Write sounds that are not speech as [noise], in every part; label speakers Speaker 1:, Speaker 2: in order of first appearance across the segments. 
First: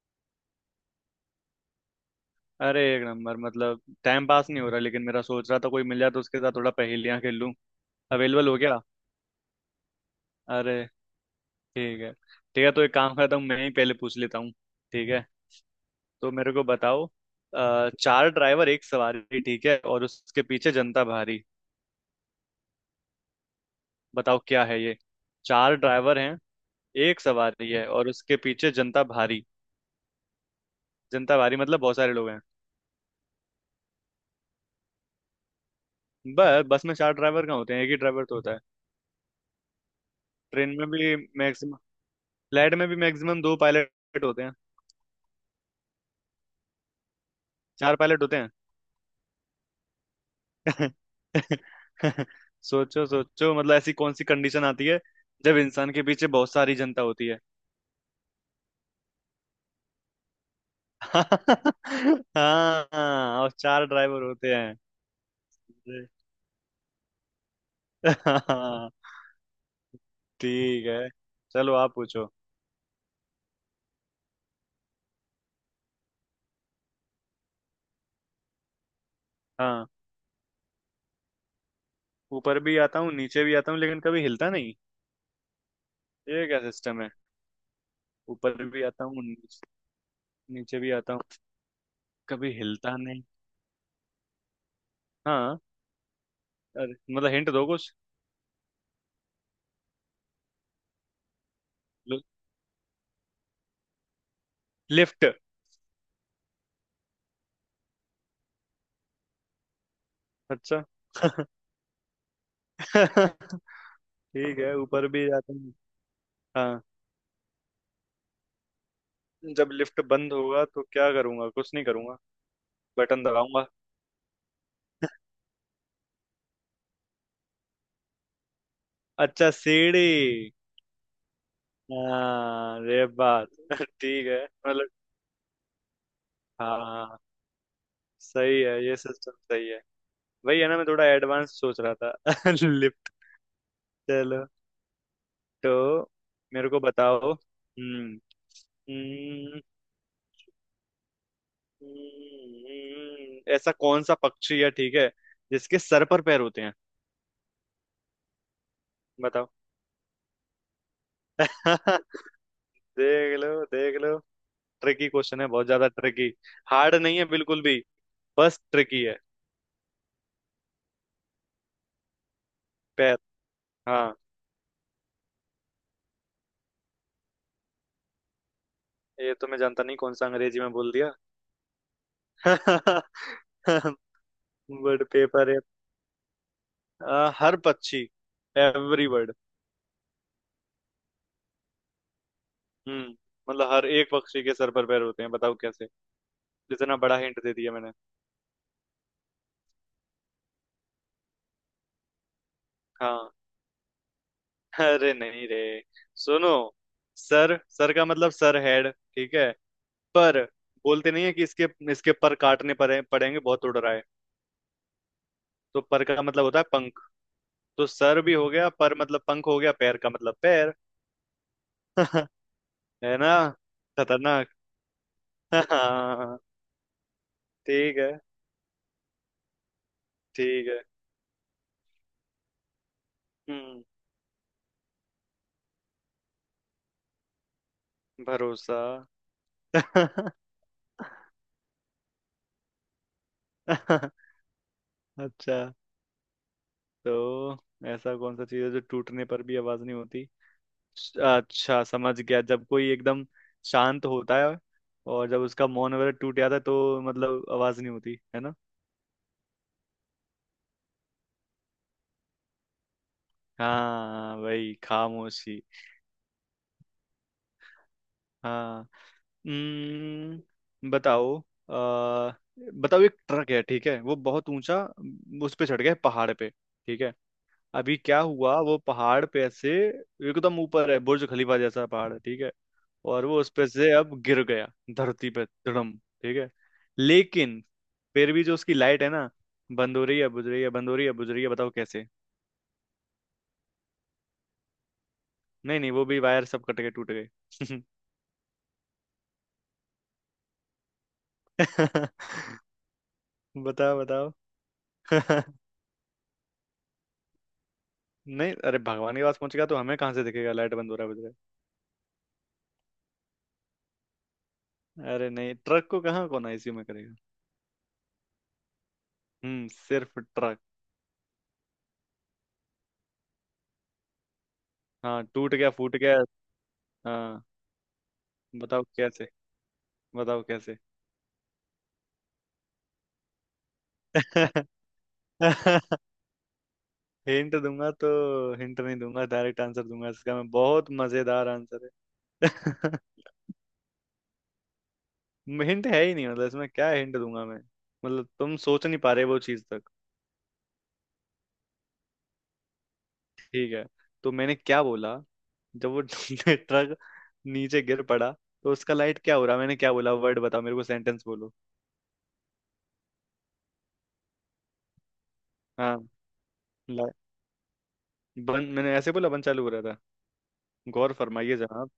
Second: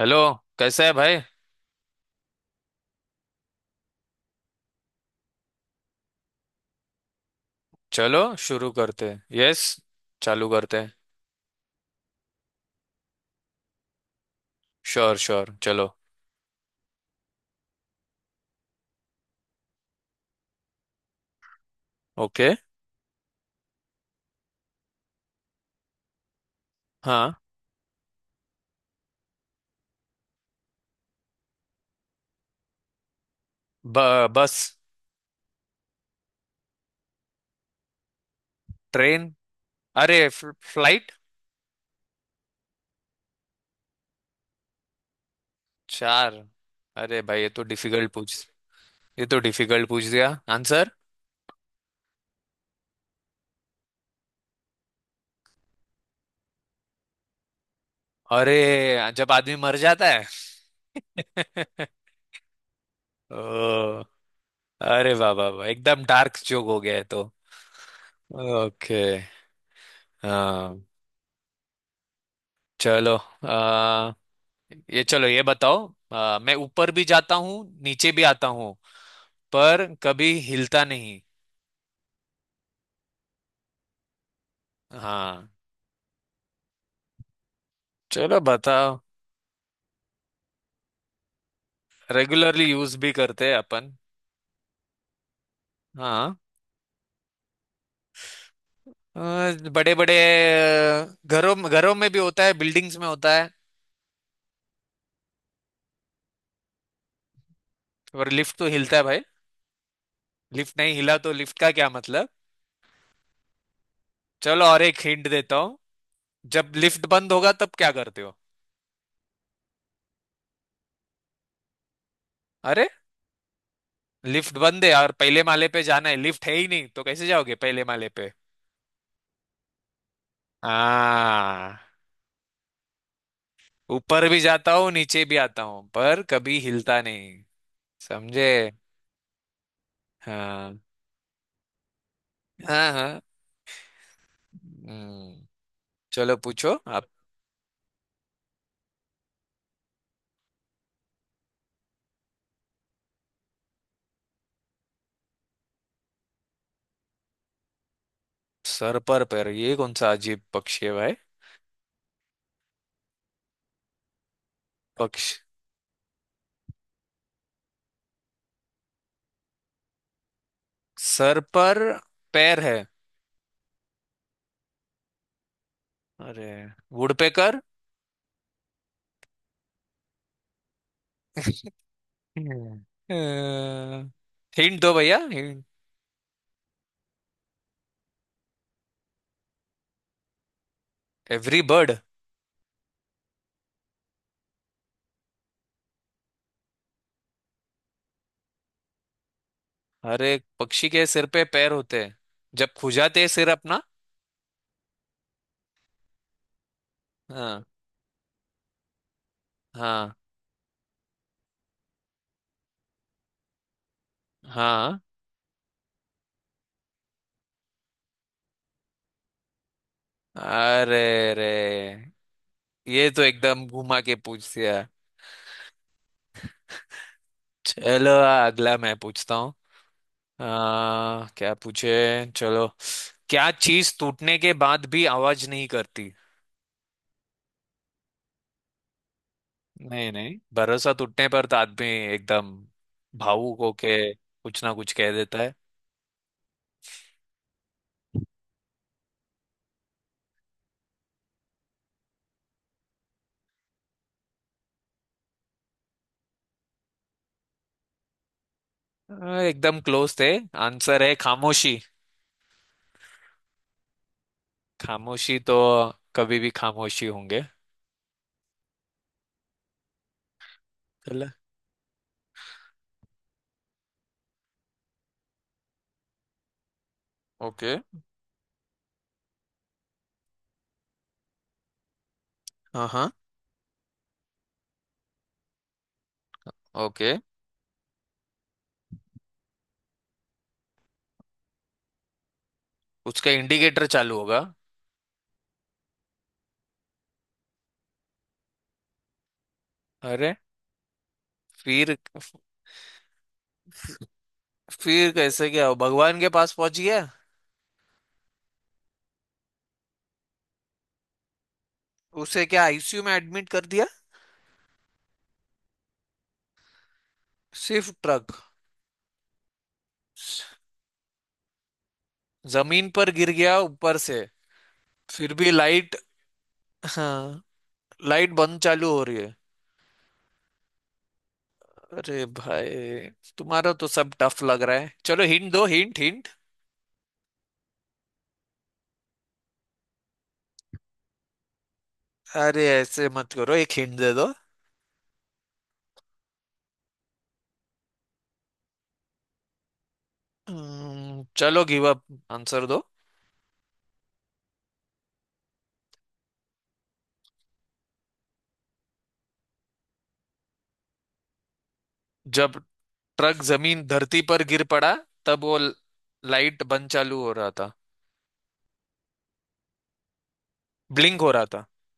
Speaker 1: Hello. कैसा है भाई?
Speaker 2: अरे, एक नंबर। मतलब टाइम पास नहीं हो रहा, लेकिन मेरा सोच रहा था कोई मिल जाए तो उसके साथ थोड़ा पहेलियां खेल लूं।
Speaker 1: चलो
Speaker 2: अवेलेबल हो
Speaker 1: शुरू
Speaker 2: गया।
Speaker 1: करते हैं। यस, चालू करते
Speaker 2: अरे,
Speaker 1: हैं।
Speaker 2: ठीक है। ठीक है, तो एक काम करता हूँ, मैं ही पहले पूछ लेता हूँ। ठीक
Speaker 1: श्योर
Speaker 2: है,
Speaker 1: श्योर, चलो।
Speaker 2: तो मेरे को बताओ। चार ड्राइवर, एक सवारी, ठीक है, और उसके पीछे जनता भारी।
Speaker 1: ओके।
Speaker 2: बताओ क्या है ये। चार ड्राइवर हैं। एक
Speaker 1: हाँ।
Speaker 2: सवारी है और उसके पीछे जनता भारी। जनता भारी मतलब बहुत सारे लोग हैं।
Speaker 1: बस।
Speaker 2: बस, बस में चार ड्राइवर कहाँ होते हैं? एक ही ड्राइवर तो होता है।
Speaker 1: ट्रेन। अरे, फ्ल-
Speaker 2: ट्रेन में
Speaker 1: फ्लाइट
Speaker 2: भी मैक्सिमम, फ्लाइट में भी मैक्सिमम दो पायलट होते हैं।
Speaker 1: चार। अरे भाई,
Speaker 2: चार पायलट होते
Speaker 1: ये तो डिफिकल्ट पूछ दिया। आंसर।
Speaker 2: हैं। [laughs] सोचो सोचो, मतलब ऐसी कौन सी कंडीशन आती है जब इंसान के पीछे बहुत सारी जनता होती है।
Speaker 1: अरे, जब आदमी मर जाता है।
Speaker 2: [laughs]
Speaker 1: [laughs]
Speaker 2: हाँ,
Speaker 1: ओ,
Speaker 2: हाँ, और चार ड्राइवर होते हैं।
Speaker 1: अरे वाह वाह वाह, एकदम डार्क जोक हो गया है तो।
Speaker 2: [laughs] हाँ,
Speaker 1: ओके। हाँ।
Speaker 2: ठीक है, चलो आप पूछो।
Speaker 1: चलो, ये चलो, ये बताओ। मैं ऊपर भी जाता हूँ, नीचे भी आता हूँ, पर
Speaker 2: हाँ,
Speaker 1: कभी हिलता नहीं।
Speaker 2: ऊपर भी आता हूँ, नीचे भी आता हूँ, लेकिन कभी हिलता नहीं।
Speaker 1: हाँ।
Speaker 2: ये क्या सिस्टम है?
Speaker 1: चलो
Speaker 2: ऊपर भी
Speaker 1: बताओ।
Speaker 2: आता हूँ, नीचे नीचे भी आता हूँ, कभी
Speaker 1: रेगुलरली यूज
Speaker 2: हिलता
Speaker 1: भी
Speaker 2: नहीं।
Speaker 1: करते हैं अपन।
Speaker 2: हाँ,
Speaker 1: हाँ।
Speaker 2: अरे मतलब हिंट दो कुछ।
Speaker 1: बड़े बड़े घरों घरों में भी होता है, बिल्डिंग्स में होता है।
Speaker 2: लिफ्ट।
Speaker 1: और लिफ्ट तो हिलता है भाई। लिफ्ट
Speaker 2: अच्छा।
Speaker 1: नहीं हिला तो लिफ्ट का क्या मतलब?
Speaker 2: [laughs] ठीक
Speaker 1: चलो,
Speaker 2: है,
Speaker 1: और एक
Speaker 2: ऊपर भी
Speaker 1: हिंट
Speaker 2: जाते
Speaker 1: देता
Speaker 2: हैं।
Speaker 1: हूँ। जब
Speaker 2: हाँ,
Speaker 1: लिफ्ट बंद होगा तब क्या करते हो?
Speaker 2: जब लिफ्ट बंद होगा तो क्या करूंगा? कुछ नहीं करूंगा,
Speaker 1: अरे,
Speaker 2: बटन दबाऊंगा।
Speaker 1: लिफ्ट बंद है और पहले माले पे जाना है, लिफ्ट है ही नहीं तो कैसे जाओगे पहले माले पे?
Speaker 2: अच्छा, सीढ़ी।
Speaker 1: हाँ।
Speaker 2: हाँ, ये बात। [laughs] ठीक
Speaker 1: ऊपर भी
Speaker 2: है,
Speaker 1: जाता
Speaker 2: मतलब।
Speaker 1: हूँ नीचे भी आता हूँ, पर कभी हिलता
Speaker 2: हाँ,
Speaker 1: नहीं। समझे?
Speaker 2: सही है, ये सिस्टम सही है। वही है ना,
Speaker 1: हाँ।
Speaker 2: मैं थोड़ा एडवांस सोच रहा था। [laughs]
Speaker 1: हाँ
Speaker 2: लिफ्ट।
Speaker 1: हाँ।
Speaker 2: चलो।
Speaker 1: हम्म,
Speaker 2: तो
Speaker 1: चलो
Speaker 2: मेरे
Speaker 1: पूछो
Speaker 2: को
Speaker 1: आप।
Speaker 2: बताओ। हम्म, ऐसा कौन सा पक्षी है, ठीक है, जिसके सर पर पैर होते हैं?
Speaker 1: सर पर पैर,
Speaker 2: बताओ।
Speaker 1: ये कौन सा अजीब पक्षी है भाई?
Speaker 2: [laughs] देख लो, देख लो। ट्रिकी
Speaker 1: पक्ष
Speaker 2: क्वेश्चन है, बहुत ज्यादा ट्रिकी। हार्ड नहीं है बिल्कुल भी, बस ट्रिकी है।
Speaker 1: सर पर पैर है।
Speaker 2: पैर। हाँ।
Speaker 1: अरे, वुडपेकर।
Speaker 2: ये तो मैं जानता नहीं, कौन सा अंग्रेजी में बोल दिया।
Speaker 1: हम्म,
Speaker 2: [laughs]
Speaker 1: हिंट दो
Speaker 2: वर्ड
Speaker 1: भैया
Speaker 2: पेपर है।
Speaker 1: हिंट।
Speaker 2: हर पक्षी, एवरी वर्ड।
Speaker 1: Every bird.
Speaker 2: हम्म मतलब हर एक पक्षी के सर पर पैर होते हैं, बताओ कैसे? इतना बड़ा हिंट दे दिया मैंने।
Speaker 1: हर एक पक्षी के सिर पे पैर होते हैं, जब खुजाते हैं
Speaker 2: हाँ,
Speaker 1: सिर अपना।
Speaker 2: अरे नहीं रे, सुनो। सर,
Speaker 1: हाँ।
Speaker 2: सर का मतलब सर, हेड, ठीक है।
Speaker 1: हाँ
Speaker 2: पर, बोलते नहीं है कि इसके इसके पर काटने पड़ेंगे, बहुत उड़ रहा है।
Speaker 1: हाँ।
Speaker 2: तो पर का मतलब होता है। तो सर भी हो गया, पर मतलब पंख हो गया, पैर का मतलब पैर।
Speaker 1: अरे रे,
Speaker 2: [laughs]
Speaker 1: ये
Speaker 2: है
Speaker 1: तो
Speaker 2: ना?
Speaker 1: एकदम घुमा के
Speaker 2: खतरनाक।
Speaker 1: पूछ दिया।
Speaker 2: [laughs] हाँ, ठीक
Speaker 1: चलो,
Speaker 2: है।
Speaker 1: अगला मैं पूछता हूँ।
Speaker 2: ठीक है।
Speaker 1: क्या पूछे। चलो, क्या
Speaker 2: हम्म
Speaker 1: चीज टूटने के बाद भी आवाज नहीं करती?
Speaker 2: भरोसा।
Speaker 1: नहीं
Speaker 2: [laughs]
Speaker 1: नहीं, भरोसा टूटने पर तो आदमी एकदम भावुक
Speaker 2: अच्छा,
Speaker 1: होके कुछ ना कुछ कह देता है।
Speaker 2: तो ऐसा कौन सा चीज है जो टूटने पर भी आवाज नहीं होती? अच्छा समझ गया, जब कोई एकदम शांत होता है और जब उसका मौन वगैरह टूट जाता है तो मतलब आवाज नहीं होती है ना।
Speaker 1: एकदम क्लोज थे। आंसर है खामोशी।
Speaker 2: हाँ, वही
Speaker 1: खामोशी तो
Speaker 2: खामोशी।
Speaker 1: कभी भी खामोशी होंगे।
Speaker 2: हाँ।
Speaker 1: चलो।
Speaker 2: बताओ। आ, बताओ, एक ट्रक है, ठीक है, वो बहुत ऊंचा। उस पे चढ़ गया है, पहाड़ पे, ठीक है।
Speaker 1: ओके।
Speaker 2: अभी क्या हुआ, वो पहाड़ पे से एकदम ऊपर है, बुर्ज खलीफा जैसा पहाड़ है, ठीक है।
Speaker 1: हाँ हाँ।
Speaker 2: और वो उस पे से अब गिर गया, धरती पे धड़म, ठीक है।
Speaker 1: ओके।
Speaker 2: लेकिन फिर भी जो उसकी लाइट है ना, बंद हो रही है, बुझ रही है, बंद हो रही है, बुझ रही है, बताओ कैसे?
Speaker 1: उसका इंडिकेटर चालू होगा।
Speaker 2: नहीं नहीं, वो भी वायर सब कट के टूट गए।
Speaker 1: अरे। फिर
Speaker 2: [laughs] बताओ, बताओ।
Speaker 1: फिर कैसे
Speaker 2: [laughs]
Speaker 1: क्या हो? भगवान के पास पहुंच गया।
Speaker 2: नहीं, अरे भगवान के पास पहुंच गया तो हमें कहाँ से दिखेगा लाइट बंद हो रहा है बुझ रहा
Speaker 1: उसे क्या आईसीयू में एडमिट कर दिया?
Speaker 2: है। अरे नहीं, ट्रक को कहाँ, कौन आईसीयू में करेगा।
Speaker 1: सिर्फ ट्रक।
Speaker 2: हम्म, सिर्फ ट्रक।
Speaker 1: जमीन पर गिर गया ऊपर से।
Speaker 2: हाँ,
Speaker 1: फिर भी
Speaker 2: टूट गया,
Speaker 1: लाइट।
Speaker 2: फूट गया।
Speaker 1: हाँ।
Speaker 2: हाँ,
Speaker 1: लाइट बंद
Speaker 2: बताओ
Speaker 1: चालू हो रही
Speaker 2: कैसे,
Speaker 1: है।
Speaker 2: बताओ कैसे।
Speaker 1: अरे भाई, तुम्हारा तो सब टफ लग रहा है। चलो हिंट दो, हिंट
Speaker 2: [laughs]
Speaker 1: हिंट।
Speaker 2: हिंट दूंगा तो, हिंट नहीं दूंगा, डायरेक्ट आंसर दूंगा इसका, मैं, बहुत मजेदार आंसर
Speaker 1: अरे
Speaker 2: है।
Speaker 1: ऐसे
Speaker 2: [laughs]
Speaker 1: मत करो, एक हिंट दे दो।
Speaker 2: हिंट है ही नहीं, मतलब इसमें क्या हिंट दूंगा मैं। मतलब तुम सोच नहीं पा रहे वो चीज तक।
Speaker 1: चलो गिव अप। आंसर दो।
Speaker 2: ठीक है, तो मैंने क्या बोला। जब वो [laughs] ट्रक नीचे गिर पड़ा, तो उसका लाइट क्या हो रहा, मैंने क्या बोला वर्ड, बताओ मेरे को, सेंटेंस बोलो।
Speaker 1: जब ट्रक जमीन धरती पर गिर पड़ा, तब वो
Speaker 2: हाँ।
Speaker 1: लाइट बंद
Speaker 2: ला-
Speaker 1: चालू हो रहा था।
Speaker 2: बंद, मैंने ऐसे बोला, बंद चालू हो रहा था। गौर
Speaker 1: ब्लिंक हो रहा
Speaker 2: फरमाइए
Speaker 1: था।
Speaker 2: जनाब।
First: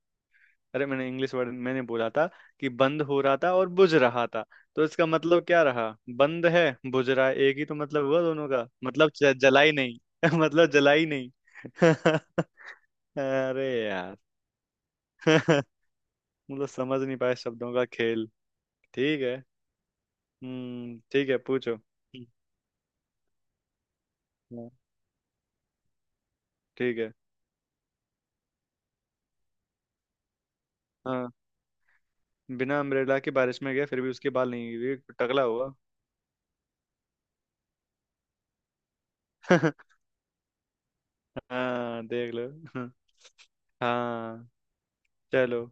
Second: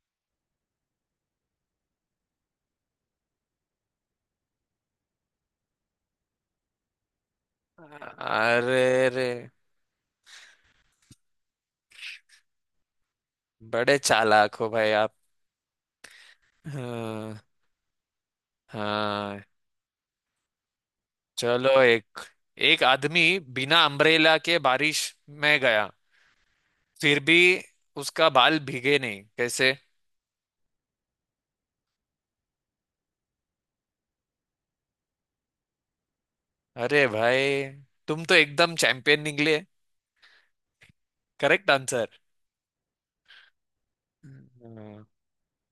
Speaker 2: अरे, मैंने इंग्लिश वर्ड मैंने बोला था, कि बंद हो रहा था और बुझ रहा था। तो इसका मतलब क्या रहा? बंद है, बुझ रहा है, एक ही तो मतलब हुआ दोनों का,
Speaker 1: अरे
Speaker 2: मतलब
Speaker 1: रे।
Speaker 2: जला ही नहीं। [laughs] मतलब जला ही नहीं। [laughs] अरे
Speaker 1: बड़े
Speaker 2: यार।
Speaker 1: चालाक हो भाई आप।
Speaker 2: [laughs] मतलब समझ नहीं पाए
Speaker 1: हाँ
Speaker 2: शब्दों का खेल। ठीक है।
Speaker 1: हाँ।
Speaker 2: हम्म, ठीक है, पूछो।
Speaker 1: चलो, एक एक आदमी बिना अम्ब्रेला के
Speaker 2: हाँ,
Speaker 1: बारिश में गया,
Speaker 2: ठीक है।
Speaker 1: फिर भी उसका बाल भीगे नहीं, कैसे?
Speaker 2: हाँ, बिना अम्ब्रेला के बारिश में गया, फिर भी उसके बाल नहीं गिरे, टकला हुआ।
Speaker 1: अरे भाई, तुम तो एकदम चैंपियन निकले।
Speaker 2: [laughs]
Speaker 1: Correct answer.
Speaker 2: हाँ, देख लो। हाँ। हाँ,
Speaker 1: हम्म,
Speaker 2: चलो।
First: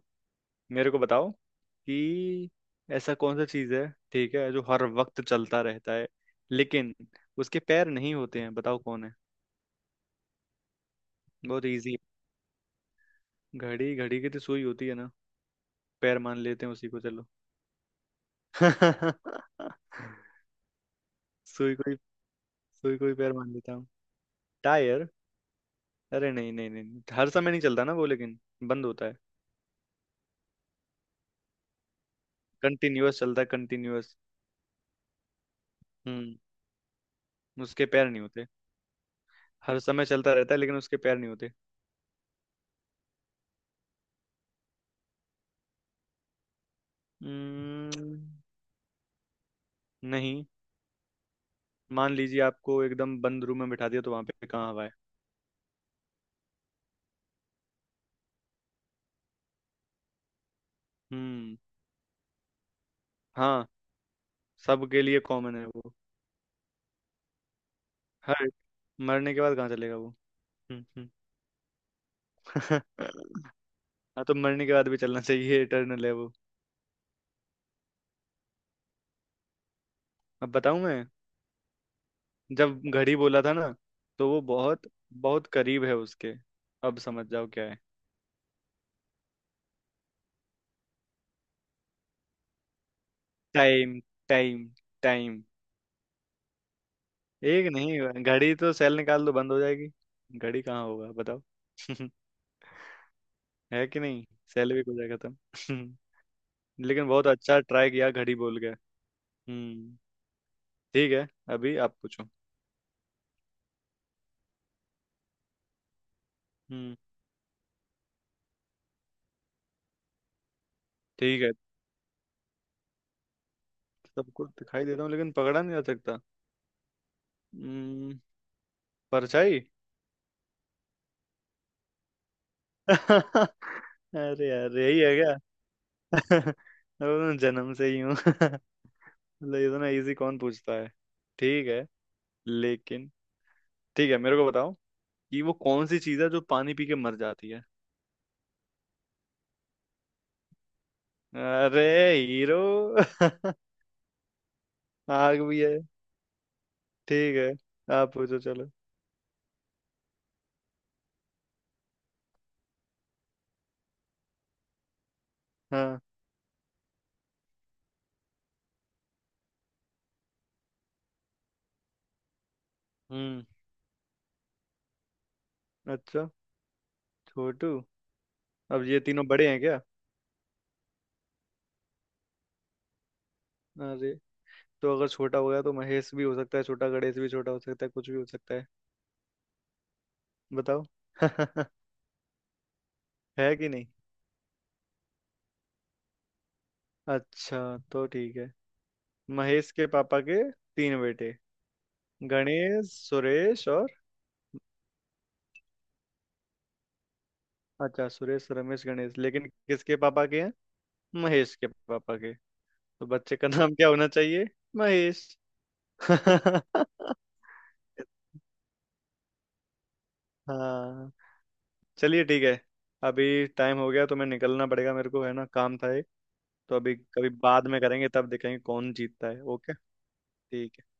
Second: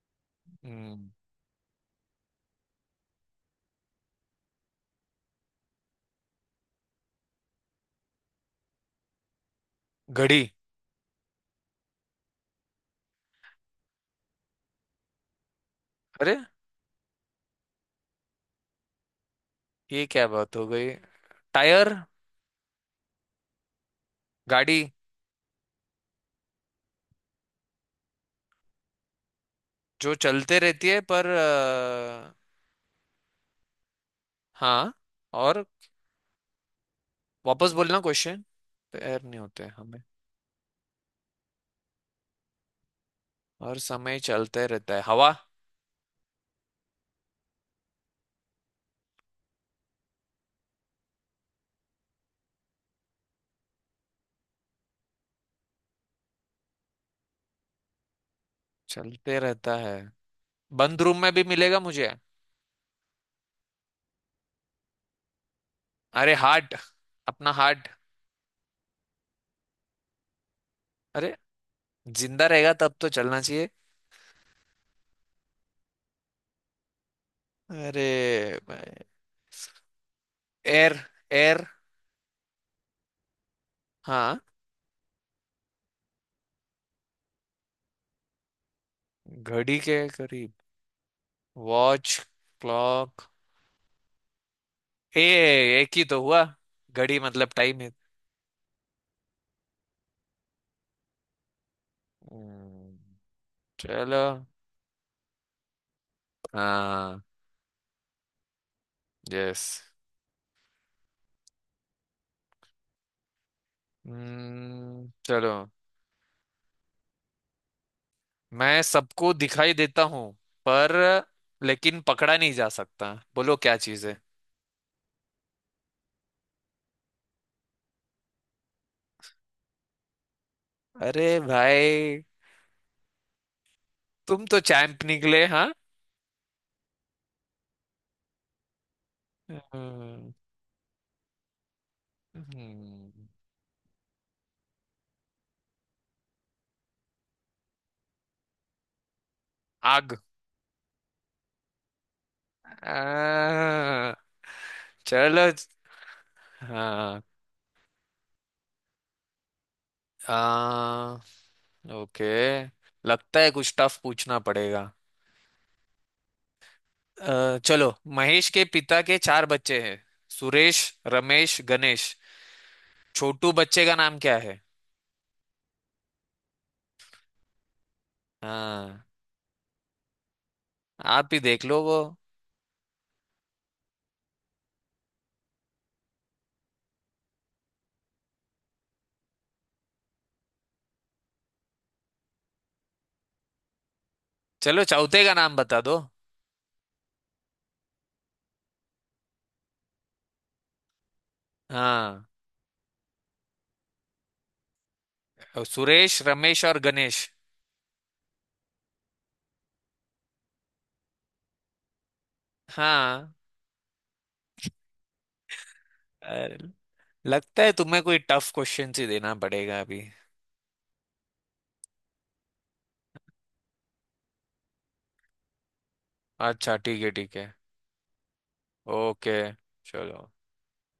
Speaker 2: मेरे को
Speaker 1: हम्म,
Speaker 2: बताओ कि ऐसा कौन सा चीज है, ठीक है, जो हर वक्त चलता रहता है, लेकिन उसके पैर नहीं होते हैं, बताओ कौन है?
Speaker 1: घड़ी।
Speaker 2: बहुत इजी। घड़ी? घड़ी की तो सुई होती है ना, पैर
Speaker 1: अरे,
Speaker 2: मान लेते हैं उसी को, चलो। [laughs]
Speaker 1: ये क्या बात हो गई?
Speaker 2: सुई को
Speaker 1: टायर।
Speaker 2: ही सुई को ही पैर मान लेता हूँ।
Speaker 1: गाड़ी।
Speaker 2: टायर? अरे नहीं नहीं नहीं, हर समय नहीं चलता ना वो, लेकिन बंद होता है।
Speaker 1: जो चलते रहती है, पर
Speaker 2: कंटिन्यूअस चलता है, कंटिन्यूअस।
Speaker 1: हाँ। और
Speaker 2: हम्म,
Speaker 1: वापस
Speaker 2: उसके
Speaker 1: बोलना
Speaker 2: पैर नहीं
Speaker 1: क्वेश्चन।
Speaker 2: होते।
Speaker 1: पैर नहीं होते
Speaker 2: हर
Speaker 1: हमें।
Speaker 2: समय चलता रहता है लेकिन उसके पैर नहीं होते।
Speaker 1: और समय चलते रहता है। हवा
Speaker 2: हम्म, नहीं, मान लीजिए आपको एकदम बंद रूम में बिठा दिया तो वहां पे कहाँ हवा है।
Speaker 1: चलते रहता है। बंद रूम में भी
Speaker 2: हम्म,
Speaker 1: मिलेगा मुझे।
Speaker 2: हाँ, सबके लिए कॉमन है वो।
Speaker 1: अरे हार्ट। अपना हार्ट।
Speaker 2: हर मरने के बाद कहाँ चलेगा वो। हम्म, हम्म।
Speaker 1: अरे, जिंदा रहेगा तब तो चलना
Speaker 2: [laughs]
Speaker 1: चाहिए।
Speaker 2: हाँ, तो मरने के बाद भी चलना चाहिए, इटर्नल है वो।
Speaker 1: अरे,
Speaker 2: अब बताऊं
Speaker 1: एयर
Speaker 2: मैं?
Speaker 1: एयर।
Speaker 2: जब घड़ी बोला था ना, तो
Speaker 1: हाँ।
Speaker 2: वो बहुत बहुत करीब है उसके। अब समझ जाओ क्या है।
Speaker 1: घड़ी के करीब। Watch. Clock.
Speaker 2: Time, time,
Speaker 1: a,
Speaker 2: time.
Speaker 1: एक ही तो हुआ, घड़ी मतलब
Speaker 2: एक
Speaker 1: टाइम है।
Speaker 2: नहीं, घड़ी तो सेल निकाल दो बंद हो जाएगी। घड़ी कहाँ होगा, बताओ। [laughs]
Speaker 1: हम्म,
Speaker 2: है कि
Speaker 1: चलो।
Speaker 2: नहीं? सेल भी हो जाएगा खत्म। [laughs] लेकिन
Speaker 1: हाँ।
Speaker 2: बहुत अच्छा ट्राई किया, घड़ी बोल के।
Speaker 1: यस।
Speaker 2: हम्म, ठीक है, अभी आप पूछो।
Speaker 1: चलो।
Speaker 2: हम्म,
Speaker 1: मैं सबको दिखाई देता हूँ, पर,
Speaker 2: ठीक है।
Speaker 1: लेकिन पकड़ा नहीं जा सकता, बोलो क्या चीज है?
Speaker 2: सब कुछ दिखाई देता हूँ लेकिन पकड़ा नहीं जा सकता। हम्म परछाई।
Speaker 1: अरे भाई,
Speaker 2: [laughs]
Speaker 1: तुम
Speaker 2: अरे
Speaker 1: तो
Speaker 2: यार, यही
Speaker 1: चैंप
Speaker 2: है क्या?
Speaker 1: निकले हाँ।
Speaker 2: [laughs] वो मैं जन्म से ही हूँ। [laughs] मतलब, इतना इजी
Speaker 1: हम्म,
Speaker 2: कौन पूछता है? ठीक है। लेकिन
Speaker 1: हम्म,
Speaker 2: ठीक है, मेरे को बताओ कि वो कौन सी चीज है जो पानी पी के मर जाती है?
Speaker 1: आग।
Speaker 2: अरे, हीरो। [laughs]
Speaker 1: आ,
Speaker 2: आग
Speaker 1: चलो।
Speaker 2: भी है।
Speaker 1: हाँ।
Speaker 2: ठीक है, आप पूछो, चलो।
Speaker 1: आ, ओके। लगता है कुछ टफ पूछना पड़ेगा।
Speaker 2: हाँ।
Speaker 1: चलो, महेश के पिता के चार बच्चे हैं। सुरेश, रमेश, गणेश।
Speaker 2: हम्म।
Speaker 1: छोटू बच्चे का नाम क्या है?
Speaker 2: अच्छा, छोटू। अब ये
Speaker 1: हाँ,
Speaker 2: तीनों बड़े हैं क्या?
Speaker 1: आप ही देख लो वो।
Speaker 2: अरे, तो अगर छोटा हो गया तो महेश भी हो सकता है छोटा, गणेश भी छोटा हो सकता है, कुछ भी हो सकता है। बताओ। [laughs] है कि नहीं?
Speaker 1: चलो, चौथे का नाम बता दो।
Speaker 2: अच्छा, तो ठीक है। महेश के पापा के तीन बेटे,
Speaker 1: हाँ,
Speaker 2: गणेश, सुरेश और।
Speaker 1: और सुरेश रमेश और गणेश।
Speaker 2: अच्छा, सुरेश, रमेश, गणेश, लेकिन किसके पापा के हैं? महेश के पापा के। तो
Speaker 1: हाँ।
Speaker 2: बच्चे का नाम क्या होना चाहिए? महेश। [laughs]
Speaker 1: अरे, लगता है तुम्हें कोई टफ क्वेश्चन ही देना पड़ेगा अभी।
Speaker 2: हाँ, चलिए, ठीक है। अभी टाइम हो गया तो मैं निकलना पड़ेगा मेरे को, है ना, काम था एक।
Speaker 1: अच्छा
Speaker 2: तो अभी
Speaker 1: ठीक है
Speaker 2: कभी
Speaker 1: ठीक है।
Speaker 2: बाद में करेंगे, तब देखेंगे कौन जीतता
Speaker 1: ओके।
Speaker 2: है, ओके।
Speaker 1: चलो।
Speaker 2: ठीक है, ओके।